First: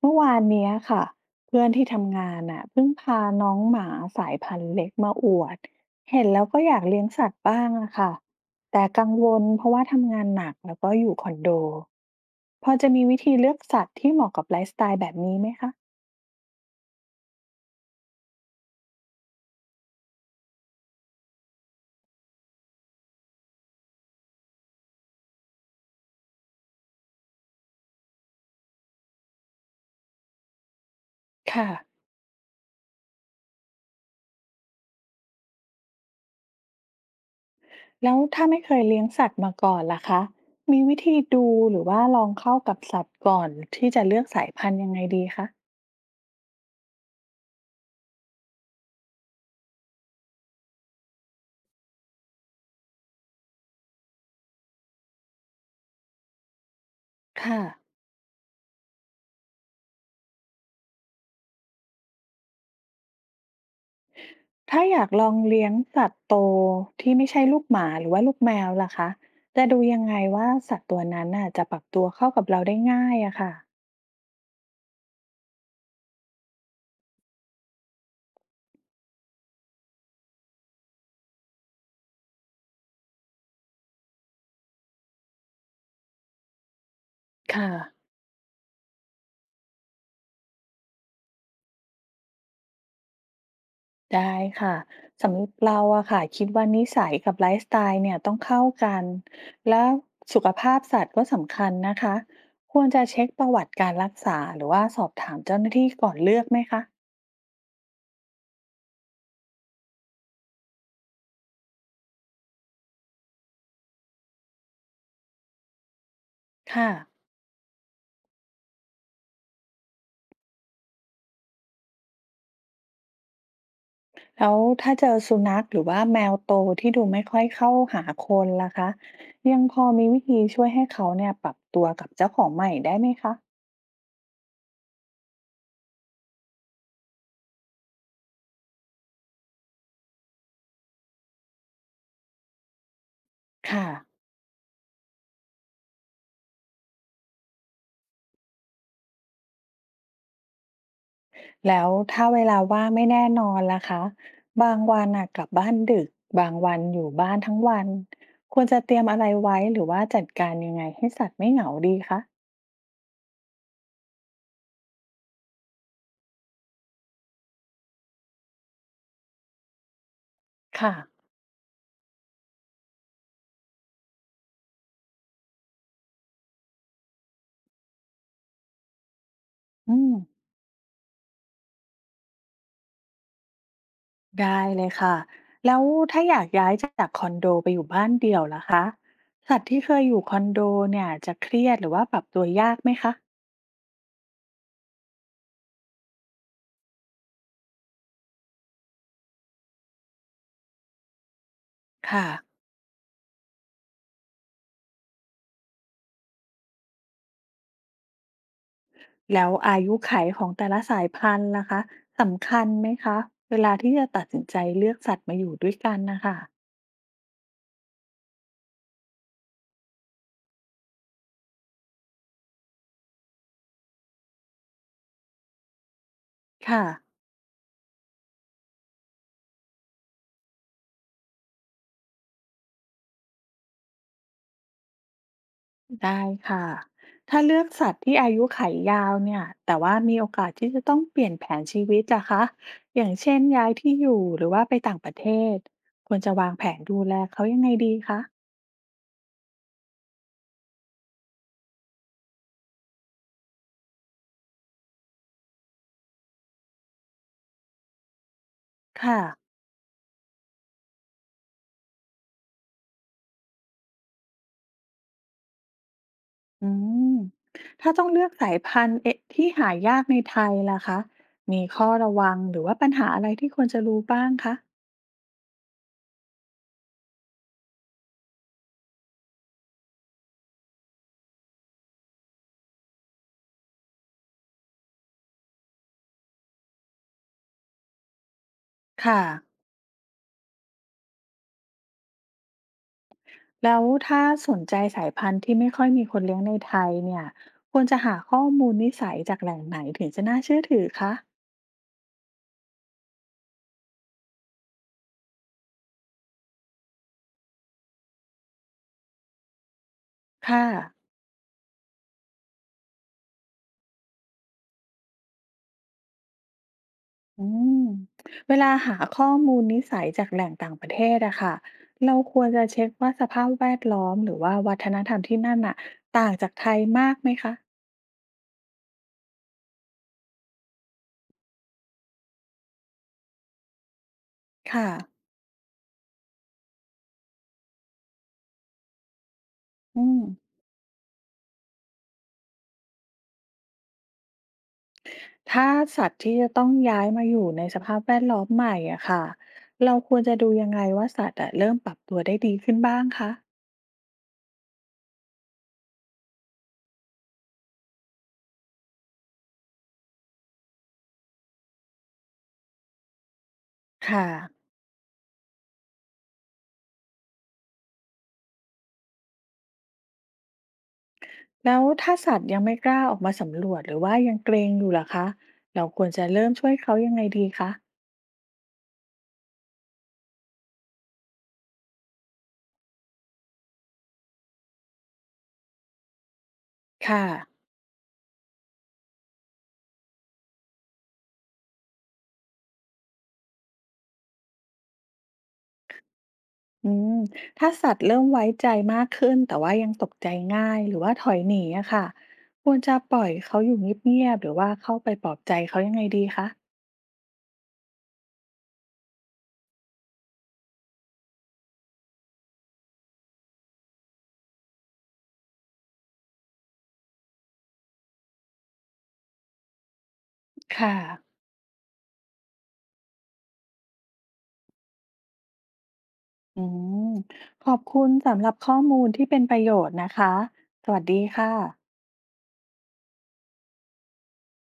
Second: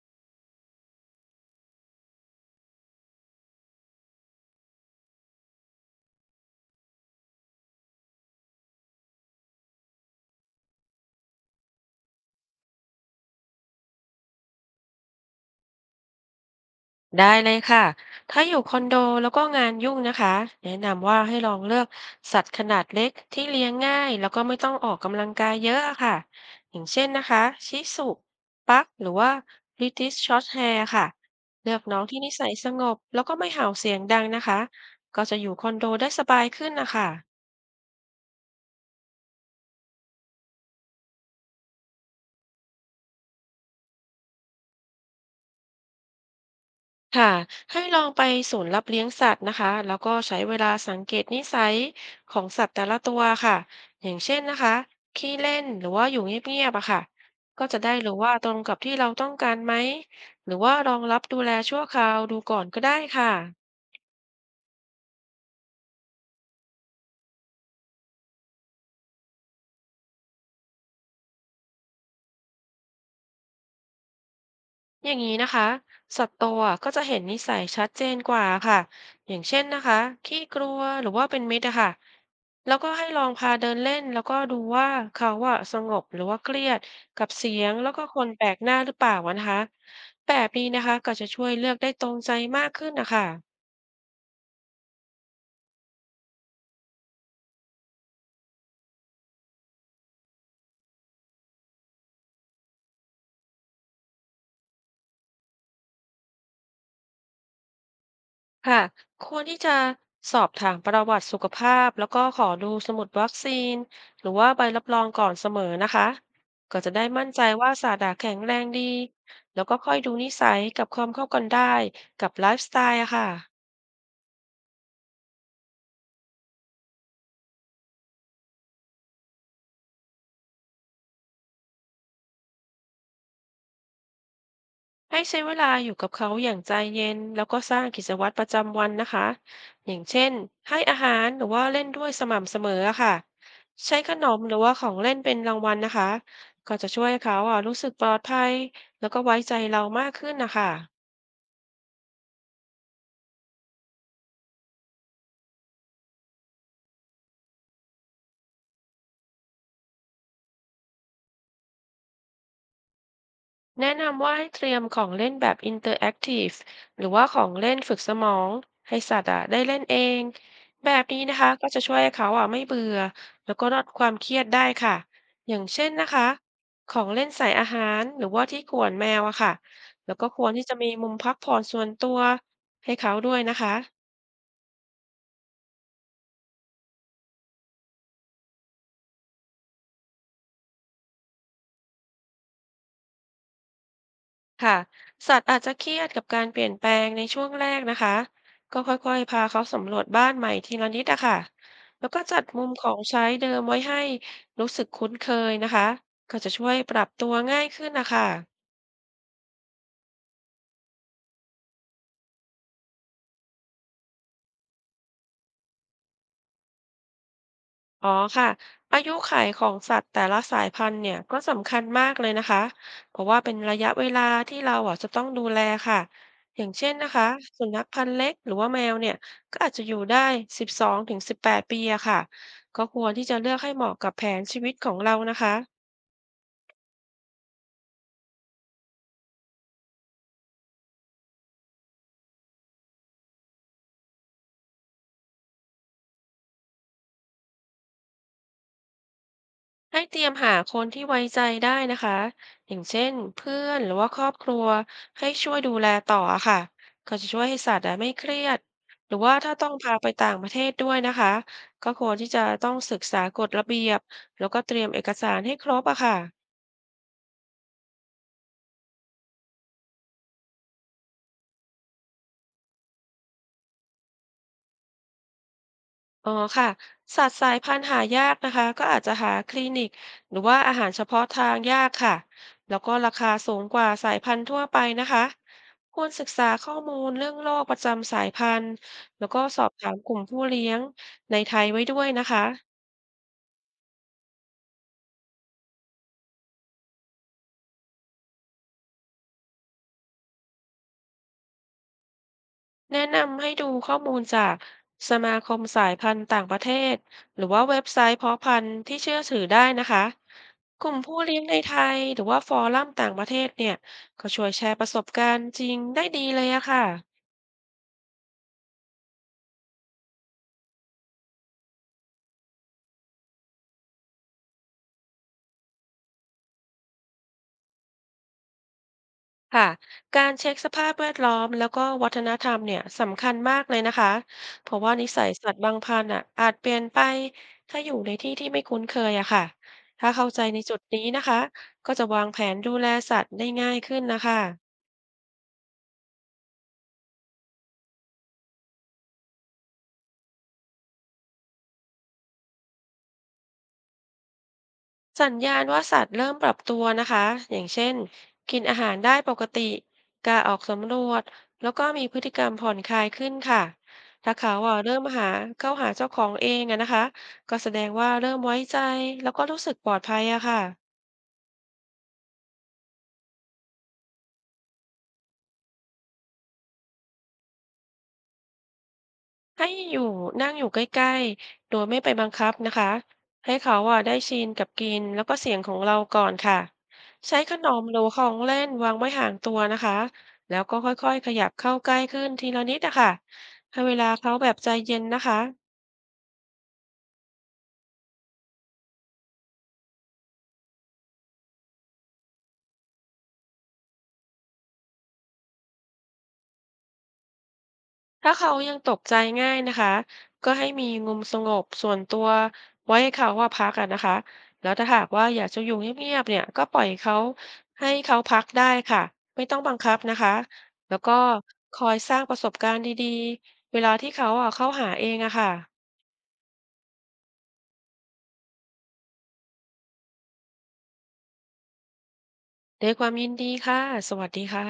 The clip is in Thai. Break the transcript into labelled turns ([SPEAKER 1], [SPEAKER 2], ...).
[SPEAKER 1] เมื่อวานเนี้ยค่ะเพื่อนที่ทำงานน่ะเพิ่งพาน้องหมาสายพันธุ์เล็กมาอวดเห็นแล้วก็อยากเลี้ยงสัตว์บ้างอะค่ะแต่กังวลเพราะว่าทำงานหนักแล้วก็อยู่คอนโดพอจะมีวิธีเลือกสัตว์ที่เหมาะกับไลฟ์สไตล์แบบนี้ไหมคะ
[SPEAKER 2] ได้เลยค่ะ ถ้าอยู่คอนโดแล้วก็งานยุ่งนะคะแนะนำว่าให้ลองเลือกสัตว์ขนาดเล็กที่เลี้ยงง่ายแล้วก็ไม่ต้องออกกำลังกายเยอะอะค่ะอย่างเช่นนะคะชิสุปักหรือว่า British Shorthair ค่ะ
[SPEAKER 1] ค่ะ
[SPEAKER 2] เลือกน้องที่นิสัยสงบแล้วก็ไม่เห่าเสียงดังนะคะก็จะอยู่คอนโดได้สบายขึ้นนะคะ
[SPEAKER 1] แล้วถ้าไม่เคยเลี้ยงสัตว์มาก่อนล่ะคะมีวิธีดูหรือว่าลองเข้ากับสัตว์ก่อนที่จะเลือกสายพันธุ์ยังไงดีคะ
[SPEAKER 2] ค่ะให้ลองไปศูนย์รับเลี้ยงสัตว์นะคะแล้วก็ใช้เวลาสังเกตนิสัยของสัตว์แต่ละตัวค่ะอย่างเช่นนะคะขี้เล่นหรือว่าอยู่เงียบๆอะค่ะ
[SPEAKER 1] ค่ะ
[SPEAKER 2] ก็จะได้รู้ว่าตรงกับที่เราต้องการไหมหรือว่าลองรับดูแลชั่วคราวดูก่อนก็ได้ค่ะ
[SPEAKER 1] ถ้าอยากลองเลี้ยงสัตว์โตที่ไม่ใช่ลูกหมาหรือว่าลูกแมวล่ะคะจะดูยังไงว่าสัตว์ตัวนั้นน่ะจะปรับตัวเข้ากับเราได้ง่ายอะค่ะ
[SPEAKER 2] อย่างนี้นะคะสัตว์โตอะก็จะเห็นนิสัยชัดเจนกว่าค่ะอย่างเช่นนะคะขี้กลัวหรือว่าเป็นมิตรอะค่ะแล้วก็ให้ลองพาเดินเล่นแล้วก็ดูว่าเขาอะสงบหรือว่าเครียดกับเสีย
[SPEAKER 1] ค่ะ
[SPEAKER 2] งแล้วก็คนแปลกหน้าหรือเปล่าอะนะคะแบบนี้นะคะก็จะช่วยเลือกได้ตรงใจมากขึ้นนะคะ
[SPEAKER 1] ได้ค่ะสำหรับเราอะค่ะคิดว่านิสัยกับไลฟ์สไตล์เนี่ยต้องเข้ากันแล้วสุขภาพสัตว์ก็สำคัญนะคะควรจะเช็คประวัติการรักษาหรือว่าสอบถามเจ้าหน้าที่ก่อนเลือกไหมคะ
[SPEAKER 2] ค่ะควรที่จะสอบถามประวัติสุขภาพแล้วก็ขอดูสมุดวัคซีนหรือว่าใบรับรองก่อนเสมอนะคะก็
[SPEAKER 1] ค่ะ
[SPEAKER 2] จะได้มั่นใจว่าสัตว์อะแข็งแรงดีแล้วก็ค่อยดูนิสัยกับความเข้ากันได้กับไลฟ์สไตล์อะค่ะ
[SPEAKER 1] แล้วถ้าเจอสุนัขหรือว่าแมวโตที่ดูไม่ค่อยเข้าหาคนล่ะคะยังพอมีวิธีช่วยให้เขาเนี่ยปรับตัวกับเจ้าของใหม่ได้ไหมคะ
[SPEAKER 2] ให้ใช้เวลาอยู่กับเขาอย่างใจเย็นแล้วก็สร้างกิจวัตรประจำวันนะคะอย่างเช่นให้อาหารหรือว่าเล่นด้วยสม่ำเสมออะค่ะ
[SPEAKER 1] ค่ะ
[SPEAKER 2] ใช้ขนมหรือว่าของเล่นเป็นรางวัลนะคะก็จะช่วยให้เขาอ่ะรู้สึกปลอดภัยแล้วก็ไว้ใจเรามากขึ้นนะคะ
[SPEAKER 1] แล้วถ้าเวลาว่างไม่แน่นอนล่ะคะบางวันน่ะกลับบ้านดึกบางวันอยู่บ้านทั้งวันควรจะเตรียมอะไรไว้หรือว่าจัดการยังไงให้สัตว์ไม่เหงาดีคะ
[SPEAKER 2] แนะนำว่าให้เตรียมของเล่นแบบอินเตอร์แอคทีฟหรือว่าของเล่นฝึกสมองให้สัตว์อะได้เล่นเองแบ
[SPEAKER 1] ค่ะ
[SPEAKER 2] บนี้นะคะก็จะช่วยให้เขาอะไม่เบื่อแล้วก็ลดความเครียดได้ค่ะอย่างเช่นนะคะของเล่นใส่อาหารหรือว่าที่ขวนแมวอะค่ะ
[SPEAKER 1] อื
[SPEAKER 2] แล้
[SPEAKER 1] ม
[SPEAKER 2] วก็ควรที่จะมีมุมพักผ่อนส่วนตัวให้เขาด้วยนะคะ
[SPEAKER 1] ได้เลยค่ะแล้วถ้าอยากย้ายจากคอนโดไปอยู่บ้านเดี่ยวล่ะคะสัตว์ที่เคยอยู่คอนโดเนี่ยจะเครียดหรือว่าปรับตัวยากไหมคะ
[SPEAKER 2] ค่ะสัตว์อาจจะเครียดกับการเปลี่ยนแปลงในช่วงแรกนะคะก็ค่อยๆพาเขาสำรวจบ้านใหม่ทีละนิดอะค่ะแล้วก็
[SPEAKER 1] ค่ะ
[SPEAKER 2] จัดมุมของใช้เดิมไว้ให้รู้สึกคุ้นเคยนะคะก็จะช่วยปรับตัวง่ายขึ้นนะคะ
[SPEAKER 1] แล้วอายุขัยของแต่ละสายพันธุ์ล่ะคะสำคัญไหมคะเวลาที่จะตัดสินใจเลือกสัตว์มาอยู่ด้วยกันนะคะ
[SPEAKER 2] อ๋อค่ะอายุขัยของสัตว์แต่ละสายพันธุ์เนี่ยก็สำคัญมากเลยนะคะเพราะว่าเป็นระยะเวลาที่เราอ่ะจะต้องดูแลค่ะอย่าง
[SPEAKER 1] ค่ะ
[SPEAKER 2] เช่นนะคะสุนัขพันธุ์เล็กหรือว่าแมวเนี่ยก็อาจจะอยู่ได้12 ถึง 18 ปีอะค่ะก็ควรที่จะเลือกให้เหมาะกับแผนชีวิตของเรานะคะ
[SPEAKER 1] ได้ค่ะ ถ้าเลือกสัตว์ที่อายุขัยยาวเนี่ยแต่ว่ามีโอกาสที่จะต้องเปลี่ยนแผนชีวิตล่ะคะอย่างเช่นย้ายที่อยู่หรือว่าไปต่างประเทศ ควรจะวางแผนดูแลเขายังไงดีคะ
[SPEAKER 2] ให้เตรียมหาคนที่ไว้ใจได้นะคะอย่างเช่นเพื่อนหรือว่าครอบครัวให้ช่วยดูแลต่อค่ะก็จะช่วยให้สัตว์อะไม่เครียดหรื
[SPEAKER 1] ค่ะ
[SPEAKER 2] อว่าถ้าต้องพาไปต่างประเทศด้วยนะคะก็ควรที่จะต้องศึกษากฎระเบียบแล้วก็เตรียมเอกสารให้ครบอะค่ะ
[SPEAKER 1] อืม ถ้าต้องเลือกสายพันธุ์เอะที่หายากในไทยล่ะคะมีข้อระวังหรือว่าปัญหาอะไรที่ควรจะรู้บ้างคะ
[SPEAKER 2] อ๋อค่ะสัตว์สายพันธุ์หายากนะคะก็อาจจะหาคลินิกหรือว่าอาหารเฉพาะทางยากค่ะแล้วก็ราคาสูงกว่าสายพันธุ์ทั่วไปนะคะควรศึกษาข้อมูลเรื่องโรคประจำสายพันธุ์
[SPEAKER 1] ค่ะ
[SPEAKER 2] แล้วก็สอบถามกลุ่มผู้เลี้ยงในไทยไว้ด้วยนะคะ
[SPEAKER 1] แล้วถ้าสนใจสายพันธุ์ที่ไม่ค่อยมีคนเลี้ยงในไทยเนี่ยควรจะหาข้อมูลนิสัยจากแหล่งไหนถึงจะน่าเชื่อถือคะ
[SPEAKER 2] แนะนำให้ดูข้อมูลจากสมาคมสายพันธุ์ต่างประเทศหรือว่าเว็บไซต์เพาะพันธุ์ที่เชื่อถือได้นะคะ
[SPEAKER 1] ค่ะ
[SPEAKER 2] กลุ่มผู้เลี้ยงในไทยหรือว่าฟอรัมต่างประเทศเนี่ยก็ช่วยแชร์ประสบการณ์จริงได้ดีเลยอะค่ะ
[SPEAKER 1] อืมเวลาหาข้อมูลนิสัยจากแหล่งต่างประเทศอะค่ะเราควรจะเช็คว่าสภาพแวดล้อมหรือว่าวัฒนธรรมที่นั่นอะต่างจากไทยมากไหมคะ
[SPEAKER 2] ค่ะการเช็คสภาพแวดล้อมแล้วก็วัฒนธรรมเนี่ยสำคัญมากเลยนะคะเพราะ
[SPEAKER 1] ค่ะ
[SPEAKER 2] ว่านิสัยสัตว์บางพันธุ์อ่ะอาจเปลี่ยนไปถ้าอยู่ในที่ที่ไม่คุ้นเคยอะค่ะ
[SPEAKER 1] อื
[SPEAKER 2] ถ้า
[SPEAKER 1] ม
[SPEAKER 2] เข้าใจในจุดนี้นะคะก็จะวางแผนดูแลสัตว์ได้ง่ายขึ้นนะคะ
[SPEAKER 1] ถ้าสัตว์ที่จะต้องย้ายมาอยู่ในสภาพแวดล้อมใหม่อะค่ะเราควรจะดูยังไงว่าสัตว์อะเริ่มปรับตัวได้ดีขึ้นบ้างคะ
[SPEAKER 2] สัญญาณว่าสัตว์เริ่มปรับตัวนะคะ อย่างเช่น กินอาหารได้ปกติกล้าออกสำรวจ แล้วก็มีพฤติกรรมผ่อนคลายขึ้นค่ะ
[SPEAKER 1] ค่ะ
[SPEAKER 2] ถ้าเขาอ่ะเริ่มหา เข้าหาเจ้าของเองอะนะคะ ก็แสดงว่าเริ่มไว้ใจ แล้วก็รู้สึกปลอดภัยอะค่ะ
[SPEAKER 1] แล้วถ้าสัตว์ยังไม่กล้าออกมาสำรวจหรือว่ายังเกรงอยู่ล่ะคะเราควรจะเริ่มช่วยเขายังไงดีคะ
[SPEAKER 2] ให้นั่งอยู่ใกล้ๆโดยไม่ไปบังคับนะคะ ให้เขาอ่ะได้ชินกับกลิ่นแล้วก็เสียงของเราก่อนค่ะ
[SPEAKER 1] ค่ะ
[SPEAKER 2] ใช้ขนมหรือของเล่นวางไว้ห่างตัวนะคะ แล้วก็ค่อยๆขยับเข้าใกล้ขึ้นทีละนิดนะค่ะให้เวลาเขาแบบใจเย็นนะคะ
[SPEAKER 1] อืมถ้าสัตว์เริ่มไว้ใจมากขึ้นแต่ว่ายังตกใจง่ายหรือว่าถอยหนีอะค่ะควรจะปล่อยเขาอยู่เงียบๆหรือว่าเข้าไปปลอบใจเขายังไงดีคะ
[SPEAKER 2] ถ้าเขายังตกใจง่ายนะคะก็ให้มีมุมสงบส่วนตัวไว้ให้เขาว่าพักอะนะคะแล้วถ้าหากว่าอยากจะอยู่เงียบๆเนี่ยก็ปล่อยเขาให้เขาพักได้ค่ะไม่ต้องบังคับนะคะแล้
[SPEAKER 1] ค่ะ
[SPEAKER 2] วก็คอยสร้างประสบการณ์ดีๆเวลาที่เขาอะเข้าหาเองอะค่ะ
[SPEAKER 1] อืมขอบคุณสำหรับข้อมูลที่เป็นประโยชน์นะคะสวัสดีค่ะ
[SPEAKER 2] ด้วยความยินดีค่ะสวัสดีค่ะ